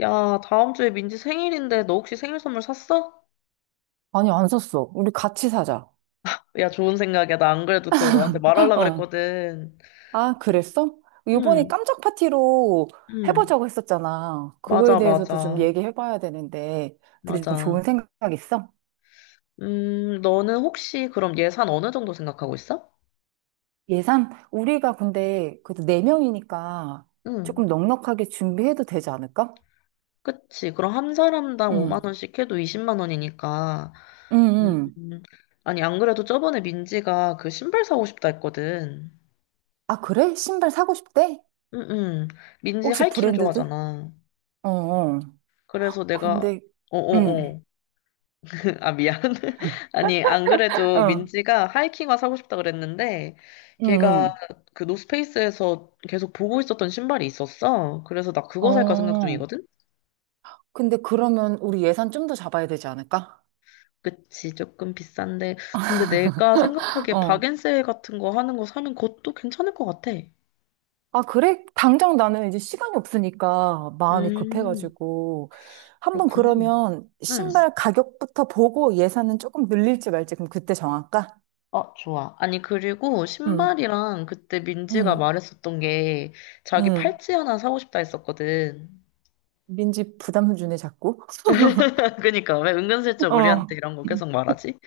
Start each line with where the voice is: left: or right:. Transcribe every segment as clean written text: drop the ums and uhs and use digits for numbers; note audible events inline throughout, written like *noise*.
left: 야, 다음 주에 민지 생일인데 너 혹시 생일 선물 샀어?
right: 아니, 안 샀어. 우리 같이 사자.
left: 야, 좋은 생각이야. 나 안 그래도 그거 너한테 말하려고
right: 어.
left: 그랬거든.
right: 아,
left: 어,
right: 그랬어? 요번에
left: 응,
right: 깜짝 파티로
left: 응.
right: 해보자고 했었잖아. 그거에
left: 맞아,
right: 대해서도 좀
left: 맞아.
right: 얘기해봐야 되는데, 되게 좀
left: 맞아.
right: 좋은 생각 있어?
left: 너는 혹시 그럼 예산 어느 정도 생각하고 있어?
right: 예산? 우리가 근데 그래도 네명이니까
left: 응.
right: 조금 넉넉하게 준비해도 되지 않을까?
left: 그치. 그럼 한 사람당 5만
right: 응.
left: 원씩 해도 20만 원이니까.
right: 응, 응.
left: 음, 아니, 안 그래도 저번에 민지가 그 신발 사고 싶다 했거든.
right: 아, 그래? 신발 사고 싶대?
left: 응, 응. 민지
right: 혹시
left: 하이킹
right: 브랜드도?
left: 좋아하잖아.
right: 어, 어.
left: 그래서 내가,
right: 근데, 응,
left: 어어어. *laughs* 아, 미안. *laughs*
right: *laughs*
left: 아니, 안 그래도
right: 어,
left: 민지가 하이킹화 사고 싶다 그랬는데,
right: 응,
left: 걔가
right: 응.
left: 그 노스페이스에서 계속 보고 있었던 신발이 있었어. 그래서 나 그거 살까 생각
right: 어.
left: 중이거든?
right: 근데 그러면 우리 예산 좀 더 잡아야 되지 않을까?
left: 그치, 조금 비싼데. 근데 내가 생각하기에
right: 어.
left: 박앤세 같은 거 하는 거 사면 그것도 괜찮을 것 같아.
right: 아, 그래? 당장 나는 이제 시간이 없으니까 마음이
left: 음,
right: 급해가지고. 한 번
left: 그렇구나.
right: 그러면
left: 응.
right: 신발 가격부터 보고 예산은 조금 늘릴지 말지 그럼 그때 정할까?
left: 어, 좋아. 아니, 그리고
right: 응,
left: 신발이랑 그때 민지가
right: 응,
left: 말했었던 게 자기
right: 응.
left: 팔찌 하나 사고 싶다 했었거든.
right: 민지 부담 주네, 자꾸. *laughs*
left: *laughs* 그니까 왜 은근슬쩍 우리한테
right: 어.
left: 이런 거 계속 말하지?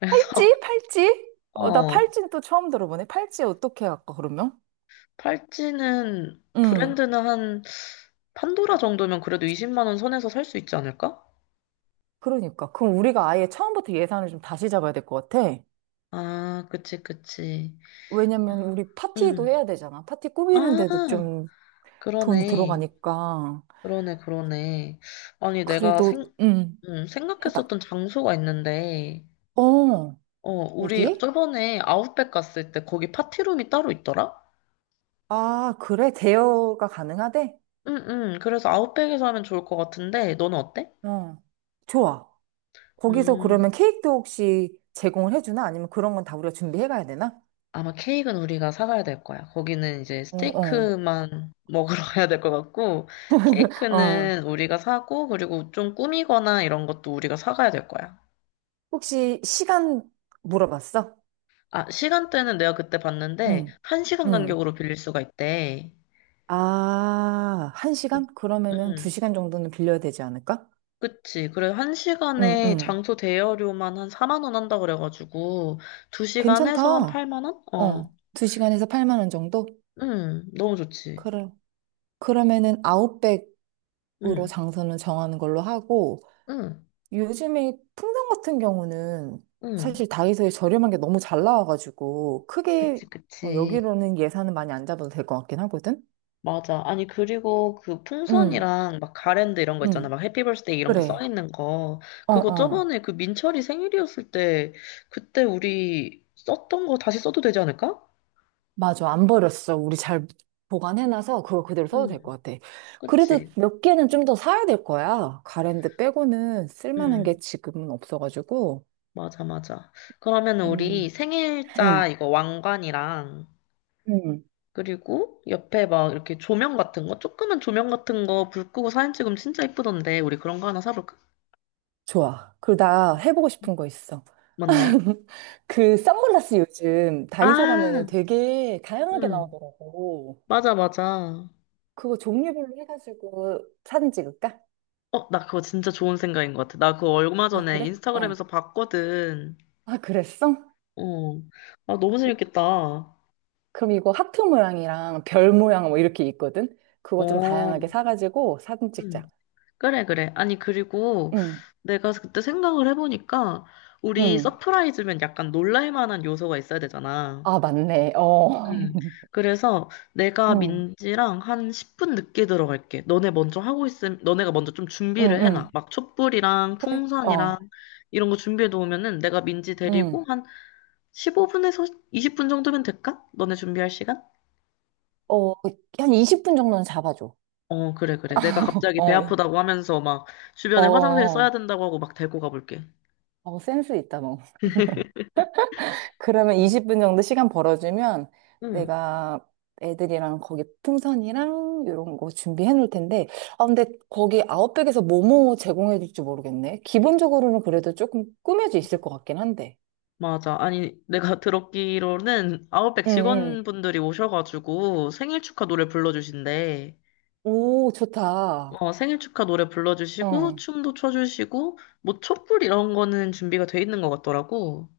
left: 그래서
right: 팔찌?
left: *laughs*
right: 팔찌? 어, 나
left: 어,
right: 팔찌는 또 처음 들어보네. 팔찌 어떻게 할까, 그러면?
left: 팔찌는
right: 응.
left: 브랜드는 한 판도라 정도면 그래도 20만 원 선에서 살 수 있지 않을까?
right: 그러니까. 그럼 우리가 아예 처음부터 예산을 좀 다시 잡아야 될 것 같아.
left: 아, 그치, 그치.
right: 왜냐면 우리 파티도
left: 음.
right: 해야 되잖아. 파티
left: 아,
right: 꾸미는데도 좀 돈이
left: 그러네,
right: 들어가니까.
left: 그러네, 그러네. 아니, 내가
right: 그래도, 음, 해봐.
left: 생각했었던 장소가 있는데,
right: 어,
left: 어, 우리
right: 어디?
left: 저번에 아웃백 갔을 때 거기 파티룸이 따로 있더라?
right: 아, 그래? 대여가 가능하대?
left: 응응, 그래서 아웃백에서 하면 좋을 것 같은데 너는 어때?
right: 어, 좋아. 거기서 그러면
left: 음.
right: 케이크도 혹시 제공을 해주나? 아니면 그런 건 다 우리가 준비해 가야 되나?
left: 아마 케이크는 우리가 사가야 될 거야. 거기는 이제
right: 어, 어,
left: 스테이크만 먹으러 *laughs* 가야 될 것 같고,
right: 어.
left: 케이크는 우리가 사고, 그리고 좀 꾸미거나 이런 것도 우리가 사가야 될 거야.
right: 혹시 시간 물어봤어?
left: 아, 시간대는 내가 그때 봤는데,
right: 응,
left: 한시간
right: 응.
left: 간격으로 빌릴 수가 있대.
right: 아, 한
left: 그-
right: 시간? 그러면은 두
left: 응,
right: 시간 정도는 빌려야 되지 않을까?
left: 그치. 그래,
right: 응,
left: 한시간에
right: 응.
left: 장소 대여료만 한 4만 원 한다 그래가지고, 두시간
right: 괜찮다.
left: 해서 한 8만 원? 어.
right: 어, 2시간에서 8만 원 정도?
left: 응, 너무 좋지.
right: 그럼 그러면은 아웃백으로
left: 응,
right: 장소는 정하는 걸로 하고
left: 응,
right: 요즘에 풍선 같은 경우는
left: 응.
right: 사실 다이소에 저렴한 게 너무 잘 나와가지고 크게
left: 그치,
right: 어,
left: 그치.
right: 여기로는 예산은 많이 안 잡아도 될 것 같긴 하거든?
left: 맞아. 아니, 그리고 그
right: 응,
left: 풍선이랑 막 가랜드 이런 거 있잖아.
right: 응,
left: 막 해피 벌스데이 이런 거 써
right: 그래.
left: 있는 거.
right: 어,
left: 그거
right: 어.
left: 저번에 그 민철이 생일이었을 때 그때 우리 썼던 거 다시 써도 되지 않을까?
right: 맞아. 안 버렸어. 우리 잘 보관해놔서 그거 그대로 써도 될
left: 음,
right: 것 같아. 그래도
left: 그치.
right: 몇 개는 좀 더 사야 될 거야. 가랜드 빼고는 쓸만한
left: 음,
right: 게 지금은 없어가지고.
left: 맞아, 맞아. 그러면 우리
right: 음.
left: 생일자
right: 응,
left: 이거 왕관이랑,
right: 응,
left: 그리고 옆에 막 이렇게 조명 같은 거, 조그만 조명 같은 거 불 끄고 사진 찍으면 진짜 예쁘던데. 우리 그런 거 하나 사볼까?
right: 좋아. 그리고 나 해보고 싶은 거 있어.
left: 뭔데?
right: *laughs* 그 선글라스 요즘 다이소 가면은
left: 아,
right: 되게 다양하게
left: 음,
right: 나오더라고.
left: 맞아, 맞아.
right: 그거 종류별로 해가지고 사진 찍을까?
left: 어, 나 그거 진짜 좋은 생각인 것 같아. 나 그거 얼마
right: 아,
left: 전에
right: 그래? 어.
left: 인스타그램에서 봤거든.
right: 아, 그랬어?
left: 어. 아, 너무 재밌겠다.
right: 그럼 이거 하트 모양이랑 별 모양 뭐 이렇게 있거든? 그거 좀
left: 어.
right: 다양하게 사가지고 사진 찍자.
left: 음. 그래, 그래. 아니, 그리고
right: 응,
left: 내가 그때 생각을 해보니까 우리
right: 응.
left: 서프라이즈면 약간 놀랄 만한 요소가 있어야 되잖아.
right: 아, 맞네. 어.
left: 음. 그래서 내가
right: 응,
left: 민지랑 한 10분 늦게 들어갈게. 너네 먼저 하고 있음, 너네가 먼저 좀
right: 응,
left: 준비를 해놔.
right: 응.
left: 막 촛불이랑
right: 그래?
left: 풍선이랑
right: 어,
left: 이런 거 준비해 놓으면은 내가 민지
right: 응.
left: 데리고 한 15분에서 20분 정도면 될까? 너네 준비할 시간?
right: 어, 한 20분 정도는 잡아줘.
left: 어, 그래, 그래. 내가 갑자기 배
right: 어.
left: 아프다고 하면서 막
right: 어,
left: 주변에 화장실 써야
right: 어,
left: 된다고 하고 막 데리고 가볼게.
right: 어, 센스 있다, 너. 그러면
left: 응,
right: 20분 정도 시간 벌어주면
left: 응,
right: 내가 애들이랑 거기 풍선이랑 이런 거 준비해 놓을 텐데, 아, 근데 거기 아웃백에서 뭐뭐 제공해 줄지 모르겠네. 기본적으로는 그래도 조금 꾸며져 있을 것 같긴 한데.
left: 맞아. 아니, 내가 *laughs* 들었기로는 아웃백
right: 응, 응.
left: 직원분들이 오셔가지고 생일 축하 노래 불러주신대.
right: 오, 좋다.
left: 어, 생일 축하 노래 불러주시고,
right: 응.
left: 춤도 춰주시고, 뭐 촛불 이런 거는 준비가 돼 있는 것 같더라고.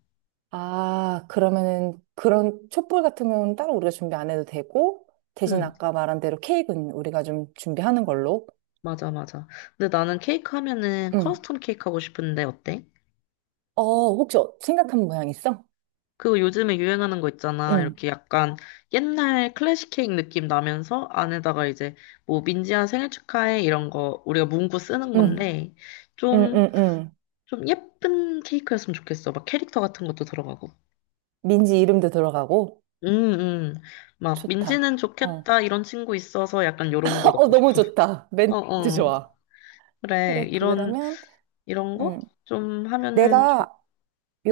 right: 아, 그러면은 그런 촛불 같은 경우는 따로 우리가 준비 안 해도 되고, 대신
left: 응,
right: 아까 말한 대로 케이크는 우리가 좀 준비하는 걸로.
left: 맞아, 맞아. 근데 나는 케이크 하면은
right: 응.
left: 커스텀 케이크 하고 싶은데 어때?
right: 어, 혹시 생각한 모양 있어?
left: 그 요즘에 유행하는 거 있잖아.
right: 응,
left: 이렇게 약간 옛날 클래식 케이크 느낌 나면서 안에다가 이제 뭐 민지야 생일 축하해 이런 거 우리가 문구 쓰는
right: 응,
left: 건데,
right: 응,
left: 좀,
right: 응, 응.
left: 좀 예쁜 케이크였으면 좋겠어. 막 캐릭터 같은 것도 들어가고.
right: 민지 이름도 들어가고.
left: 음, 음. 막
right: 좋다.
left: 민지는
right: 어.
left: 좋겠다 이런 친구 있어서 약간 요런 거
right: *laughs* 어,
left: 넣고 싶어.
right: 너무
left: *laughs*
right: 좋다.
left: 어,
right: 멘트
left: 어.
right: 좋아.
left: 그래.
right: 그래, 그 그러면,
left: 이런 거
right: 응.
left: 좀 하면은 좋,
right: 내가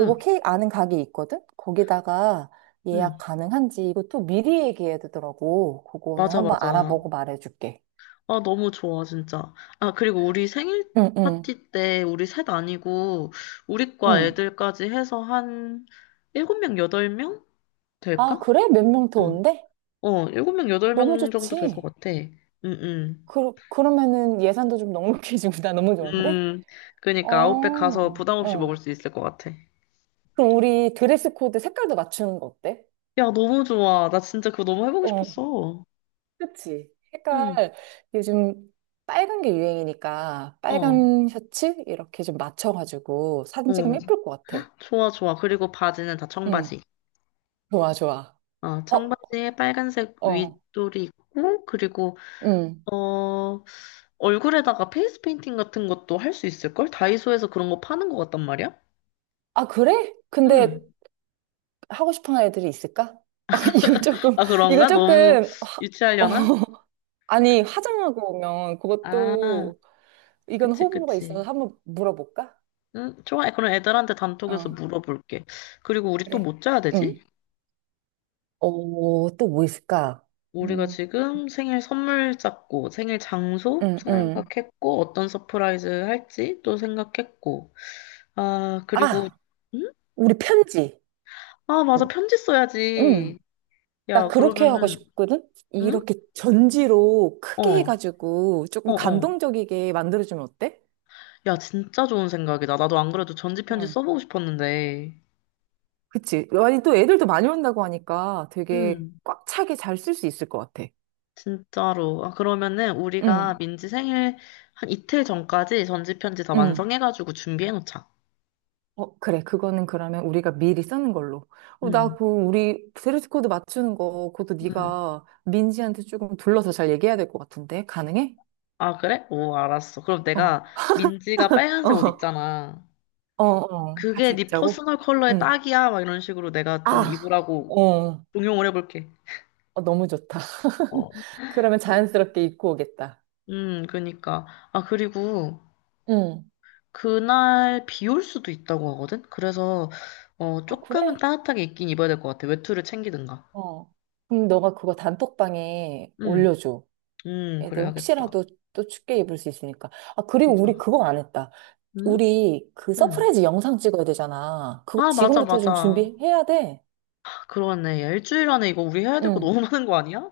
left: 응,
right: 케이크 아는 가게 있거든? 거기다가 예약
left: 응.
right: 가능한지 이것도 미리 얘기해야 되더라고. 그거는
left: 맞아,
right: 한번
left: 맞아.
right: 알아보고 말해줄게.
left: 아, 너무 좋아, 진짜. 아, 그리고 우리 생일
right: 응, 응,
left: 파티 때 우리 셋 아니고 우리 과
right: 응.
left: 애들까지 해서 한 7명, 8명
right: 아,
left: 될까?
right: 그래? 몇 명 더
left: 어,
right: 온대?
left: 어, 7명,
right: 너무
left: 8명 정도 될 것
right: 좋지.
left: 같아. 응, 응.
right: 그러면은 예산도 좀 넉넉해지고 *laughs* 나 너무 좋은데?
left: 음,
right: 어,
left: 그러니까 아웃백 가서 부담 없이 먹을
right: 어.
left: 수 있을 것 같아.
right: 그럼 우리 드레스 코드 색깔도 맞추는 거 어때?
left: 야, 너무 좋아. 나 진짜 그거 너무 해보고
right: 어,
left: 싶었어.
right: 그치.
left: 응,
right: 색깔, 요즘 빨간 게 유행이니까
left: 어,
right: 빨간 셔츠? 이렇게 좀 맞춰가지고 사진
left: 어.
right: 찍으면 예쁠 것 같아.
left: 좋아, 좋아. 그리고 바지는 다
right: 응,
left: 청바지.
right: 좋아, 좋아.
left: 어,
right: 어,
left: 청바지에 빨간색
right: 어,
left: 윗돌이 있고, 그리고
right: 응.
left: 어, 얼굴에다가 페이스 페인팅 같은 것도 할 수 있을걸? 다이소에서 그런 거 파는 것 같단 말이야?
right: 아, 그래? 근데
left: 응.
right: 하고 싶은 애들이 있을까? *laughs* 아, 이거 조금,
left: 아,
right: 이거
left: 그런가? 너무
right: 조금, 어,
left: 유치하려나?
right: 아니, 화장하고 오면
left: 아,
right: 그것도, 이건
left: 그치,
right: 호불호가 있어서
left: 그치.
right: 한번 물어볼까?
left: 응, 좋아. 그럼 애들한테 단톡에서
right: 어,
left: 물어볼게. 그리고 우리 또
right: 그래.
left: 뭐 짜야 되지?
right: 응. 어, 또 뭐 있을까?
left: 우리가
right: 음,
left: 지금 생일 선물 짰고, 생일 장소
right: 응, 응.
left: 생각했고, 어떤 서프라이즈 할지 또 생각했고. 아, 그리고,
right: 아,
left: 응?
right: 우리 편지.
left: 아, 맞아. 편지
right: 응.
left: 써야지.
right: 나
left: 야,
right: 그렇게 하고
left: 그러면은,
right: 싶거든?
left: 응?
right: 이렇게 전지로 크게
left: 어,
right: 해가지고
left: 어,
right: 조금
left: 어.
right: 감동적이게 만들어주면 어때?
left: 야, 진짜 좋은 생각이다. 나도 안 그래도 전지편지
right: 응.
left: 써보고 싶었는데.
right: 그치. 아니, 또 애들도 많이 온다고 하니까 되게
left: 음,
right: 꽉 차게 잘 쓸 수 있을 것 같아.
left: 진짜로. 아, 그러면은 우리가
right: 응,
left: 민지 생일 한 이틀 전까지 전지편지 다
right: 응.
left: 완성해가지고 준비해놓자.
right: 어, 그래. 그거는 그러면 우리가 미리 쓰는 걸로. 어, 나
left: 음,
right: 그, 우리 드레스 코드 맞추는 거, 그것도
left: 음.
right: 네가 민지한테 조금 둘러서 잘 얘기해야 될 것 같은데. 가능해?
left: 아, 그래? 오, 알았어. 그럼
right: 어,
left: 내가 민지가 빨간색 옷
right: 어,
left: 있잖아.
right: 어, 어.
left: 그게
right: 같이
left: 네
right: 입자고?
left: 퍼스널 컬러에
right: 응.
left: 딱이야. 막 이런 식으로 내가 좀
right: 아,
left: 입으라고
right: 어,
left: 응용을 해볼게.
right: 어, 너무 좋다.
left: 어.
right: *laughs* 그러면 자연스럽게 입고 오겠다.
left: 그니까. 아, 그리고
right: 응.
left: 그날 비 올 수도 있다고 하거든? 그래서,
right: 아,
left: 조금은
right: 그래?
left: 따뜻하게 입긴 입어야 될 것 같아. 외투를 챙기든가.
right: 어. 그럼 너가 그거 단톡방에
left: 응,
right: 올려줘.
left: 응,
right: 애들
left: 그래야겠다.
right: 혹시라도 또 춥게 입을 수 있으니까. 아, 그리고 우리
left: 보자.
right: 그거 안 했다.
left: 응?
right: 우리 그
left: 응.
right: 서프라이즈 영상 찍어야 되잖아. 그거
left: 아, 맞아,
right: 지금부터 좀
left: 맞아.
right: 준비해야 돼.
left: 그러네. 야, 일주일 안에 이거 우리 해야 될 거
right: 응.
left: 너무 *laughs* 많은 거 아니야?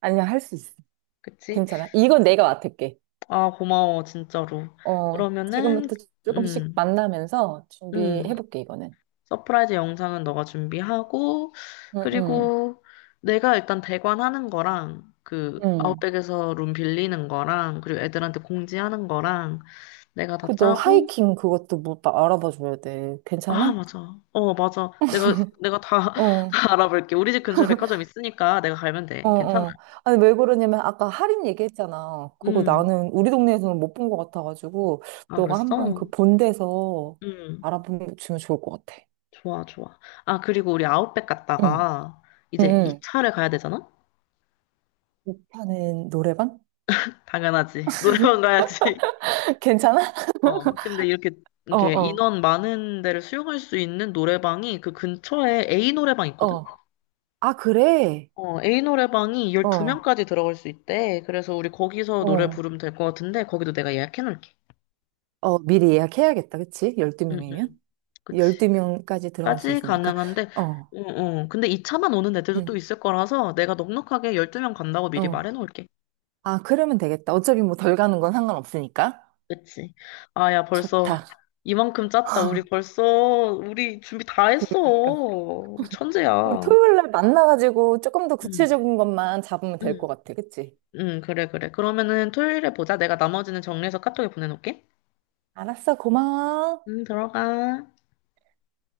right: 아니야, 할 수 있어.
left: 그치?
right: 괜찮아. 이건 내가 맡을게.
left: 아, 고마워, 진짜로.
right: 어,
left: 그러면은,
right: 지금부터 조금씩
left: 응,
right: 만나면서
left: 응.
right: 준비해볼게, 이거는.
left: 서프라이즈 영상은 너가 준비하고,
right: 응, 응,
left: 그리고 내가 일단 대관하는 거랑, 그,
right: 응.
left: 아웃백에서 룸 빌리는 거랑, 그리고 애들한테 공지하는 거랑, 내가 다
right: 그, 너
left: 짜고,
right: 하이킹 그것도 알아봐 줘야 돼.
left: 아,
right: 괜찮아?
left: 맞아. 어, 맞아. 내가 *laughs*
right: 어,
left: 다 알아볼게. 우리 집 근처에 백화점 있으니까 내가 가면
right: 어,
left: 돼. 괜찮아.
right: 어. 아니, 왜 그러냐면, 아까 할인 얘기했잖아. 그거
left: 음.
right: 나는 우리 동네에서는 못 본 것 같아가지고,
left: 아,
right: 너가
left: 그랬어?
right: 한번 그 본데서
left: 음.
right: 알아보면 좋을 것 같아.
left: 좋아, 좋아. 아, 그리고 우리 아웃백
right: 응,
left: 갔다가, 이제
right: 응,
left: 이차를 가야 되잖아?
right: 응. 하는 노래방?
left: 당연하지. *laughs* 노래방 가야지.
right: *laughs* 괜찮아?
left: 어, 근데
right: 어,
left: 이렇게
right: 어,
left: 인원 많은 데를 수용할 수 있는 노래방이 그 근처에 A 노래방 있거든?
right: 어. 아, 그래?
left: 어, A 노래방이
right: 어,
left: 12명까지 들어갈 수 있대. 그래서 우리 거기서 노래
right: 어.
left: 부르면 될 것 같은데, 거기도 내가 예약해 놓을게.
right: 어, 미리 예약해야겠다, 그치?
left: 응,
right: 12명이면?
left: 응. 그치.
right: 12명까지 들어갈 수
left: 까지
right: 있으니까.
left: 가능한데,
right: 어,
left: 응, 응. 근데 이 차만 오는 애들도 또
right: 응,
left: 있을 거라서 내가 넉넉하게 12명 간다고 미리
right: 어.
left: 말해 놓을게.
right: 아, 그러면 되겠다. 어차피 뭐 덜 가는 건 상관없으니까.
left: 그치. 아, 야, 벌써
right: 좋다.
left: 이만큼 짰다. 우리 준비 다 했어.
right: 그러니까.
left: 우리
right: 우리
left: 천재야.
right: 토요일 날 만나가지고 조금 더
left: 응,
right: 구체적인 것만 잡으면 될 것
left: 응.
right: 같아, 그치?
left: 응, 그래, 그래. 그러면은 토요일에 보자. 내가 나머지는 정리해서 카톡에 보내놓을게.
right: 알았어, 고마워.
left: 응, 들어가.